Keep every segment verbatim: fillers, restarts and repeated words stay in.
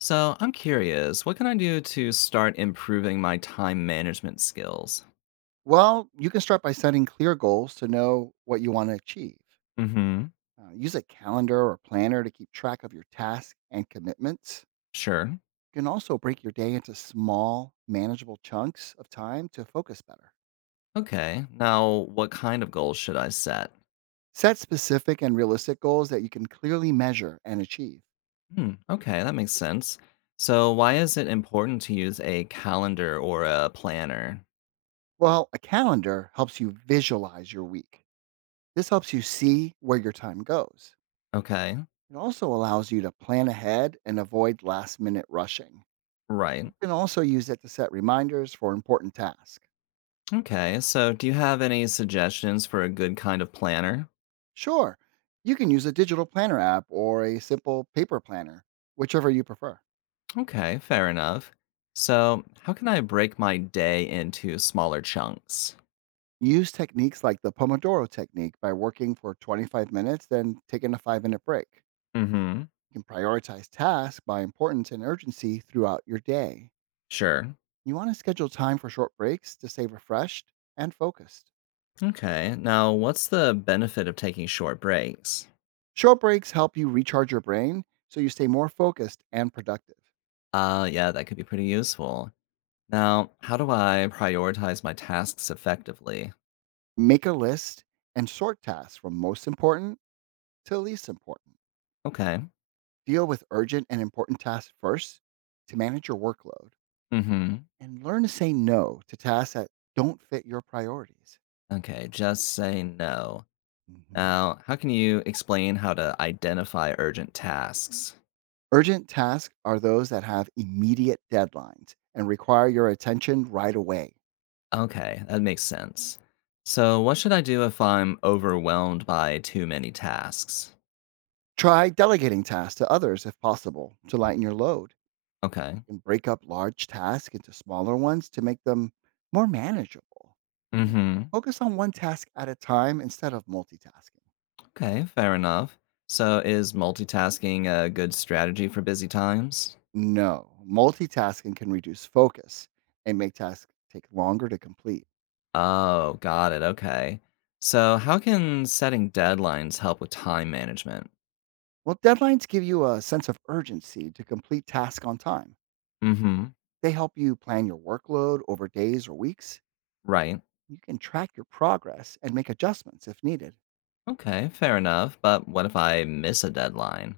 So I'm curious, what can I do to start improving my time management skills? Well, you can start by setting clear goals to know what you want to achieve. Mm-hmm. Uh, use a calendar or planner to keep track of your tasks and commitments. Sure. You can also break your day into small, manageable chunks of time to focus better. Okay. Now, what kind of goals should I set? Set specific and realistic goals that you can clearly measure and achieve. Hmm. Okay, that makes sense. So why is it important to use a calendar or a planner? Well, a calendar helps you visualize your week. This helps you see where your time goes. Okay. It also allows you to plan ahead and avoid last minute rushing. You Right. can also use it to set reminders for important tasks. Okay. So do you have any suggestions for a good kind of planner? Sure, you can use a digital planner app or a simple paper planner, whichever you prefer. Okay, fair enough. So how can I break my day into smaller chunks? Use techniques like the Pomodoro technique by working for twenty-five minutes, then taking a five minute break. Mm-hmm. You can prioritize tasks by importance and urgency throughout your day. Sure. You want to schedule time for short breaks to stay refreshed and focused. Okay. Now, what's the benefit of taking short breaks? Short breaks help you recharge your brain so you stay more focused and productive. Uh, yeah, that could be pretty useful. Now, how do I prioritize my tasks effectively? Make a list and sort tasks from most important to least important. Okay. Deal with urgent and important tasks first to manage your workload Mm-hmm. and learn to say no to tasks that don't fit your priorities. Okay, just say no. hmm Now, how can you explain how to identify urgent tasks? Urgent tasks are those that have immediate deadlines and require your attention right away. Okay, that makes sense. So, what should I do if I'm overwhelmed by too many tasks? Try delegating tasks to others if possible to lighten your load. Okay. And break up large tasks into smaller ones to make them more manageable. And Mm-hmm. focus on one task at a time instead of multitasking. Okay, fair enough. So is multitasking a good strategy for busy times? No, multitasking can reduce focus and make tasks take longer to complete. Oh, got it. Okay. So how can setting deadlines help with time management? Well, deadlines give you a sense of urgency to complete tasks on time. Mm-hmm. They help you plan your workload over days or weeks. Right. You can track your progress and make adjustments if needed. Okay, fair enough. But what if I miss a deadline?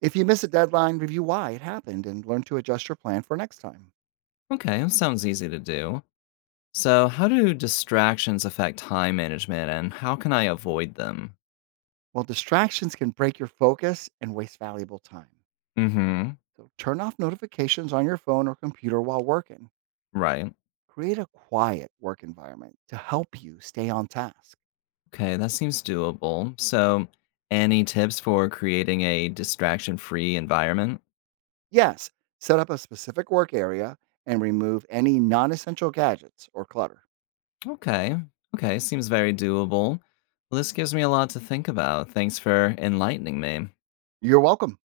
If you miss a deadline, review why it happened and learn to adjust your plan for next time. Okay, sounds easy to do. So how do distractions affect time management and how can I avoid them? Well, distractions can break your focus and waste valuable time. Mm-hmm. So turn off notifications on your phone or computer while working. Right. Create a quiet work environment to help you stay on task. Okay, that seems doable. So, any tips for creating a distraction-free environment? Yes, set up a specific work area and remove any non essential gadgets or clutter. Okay. Okay, seems very doable. Well, this gives me a lot to think about. Thanks for enlightening me. You're welcome.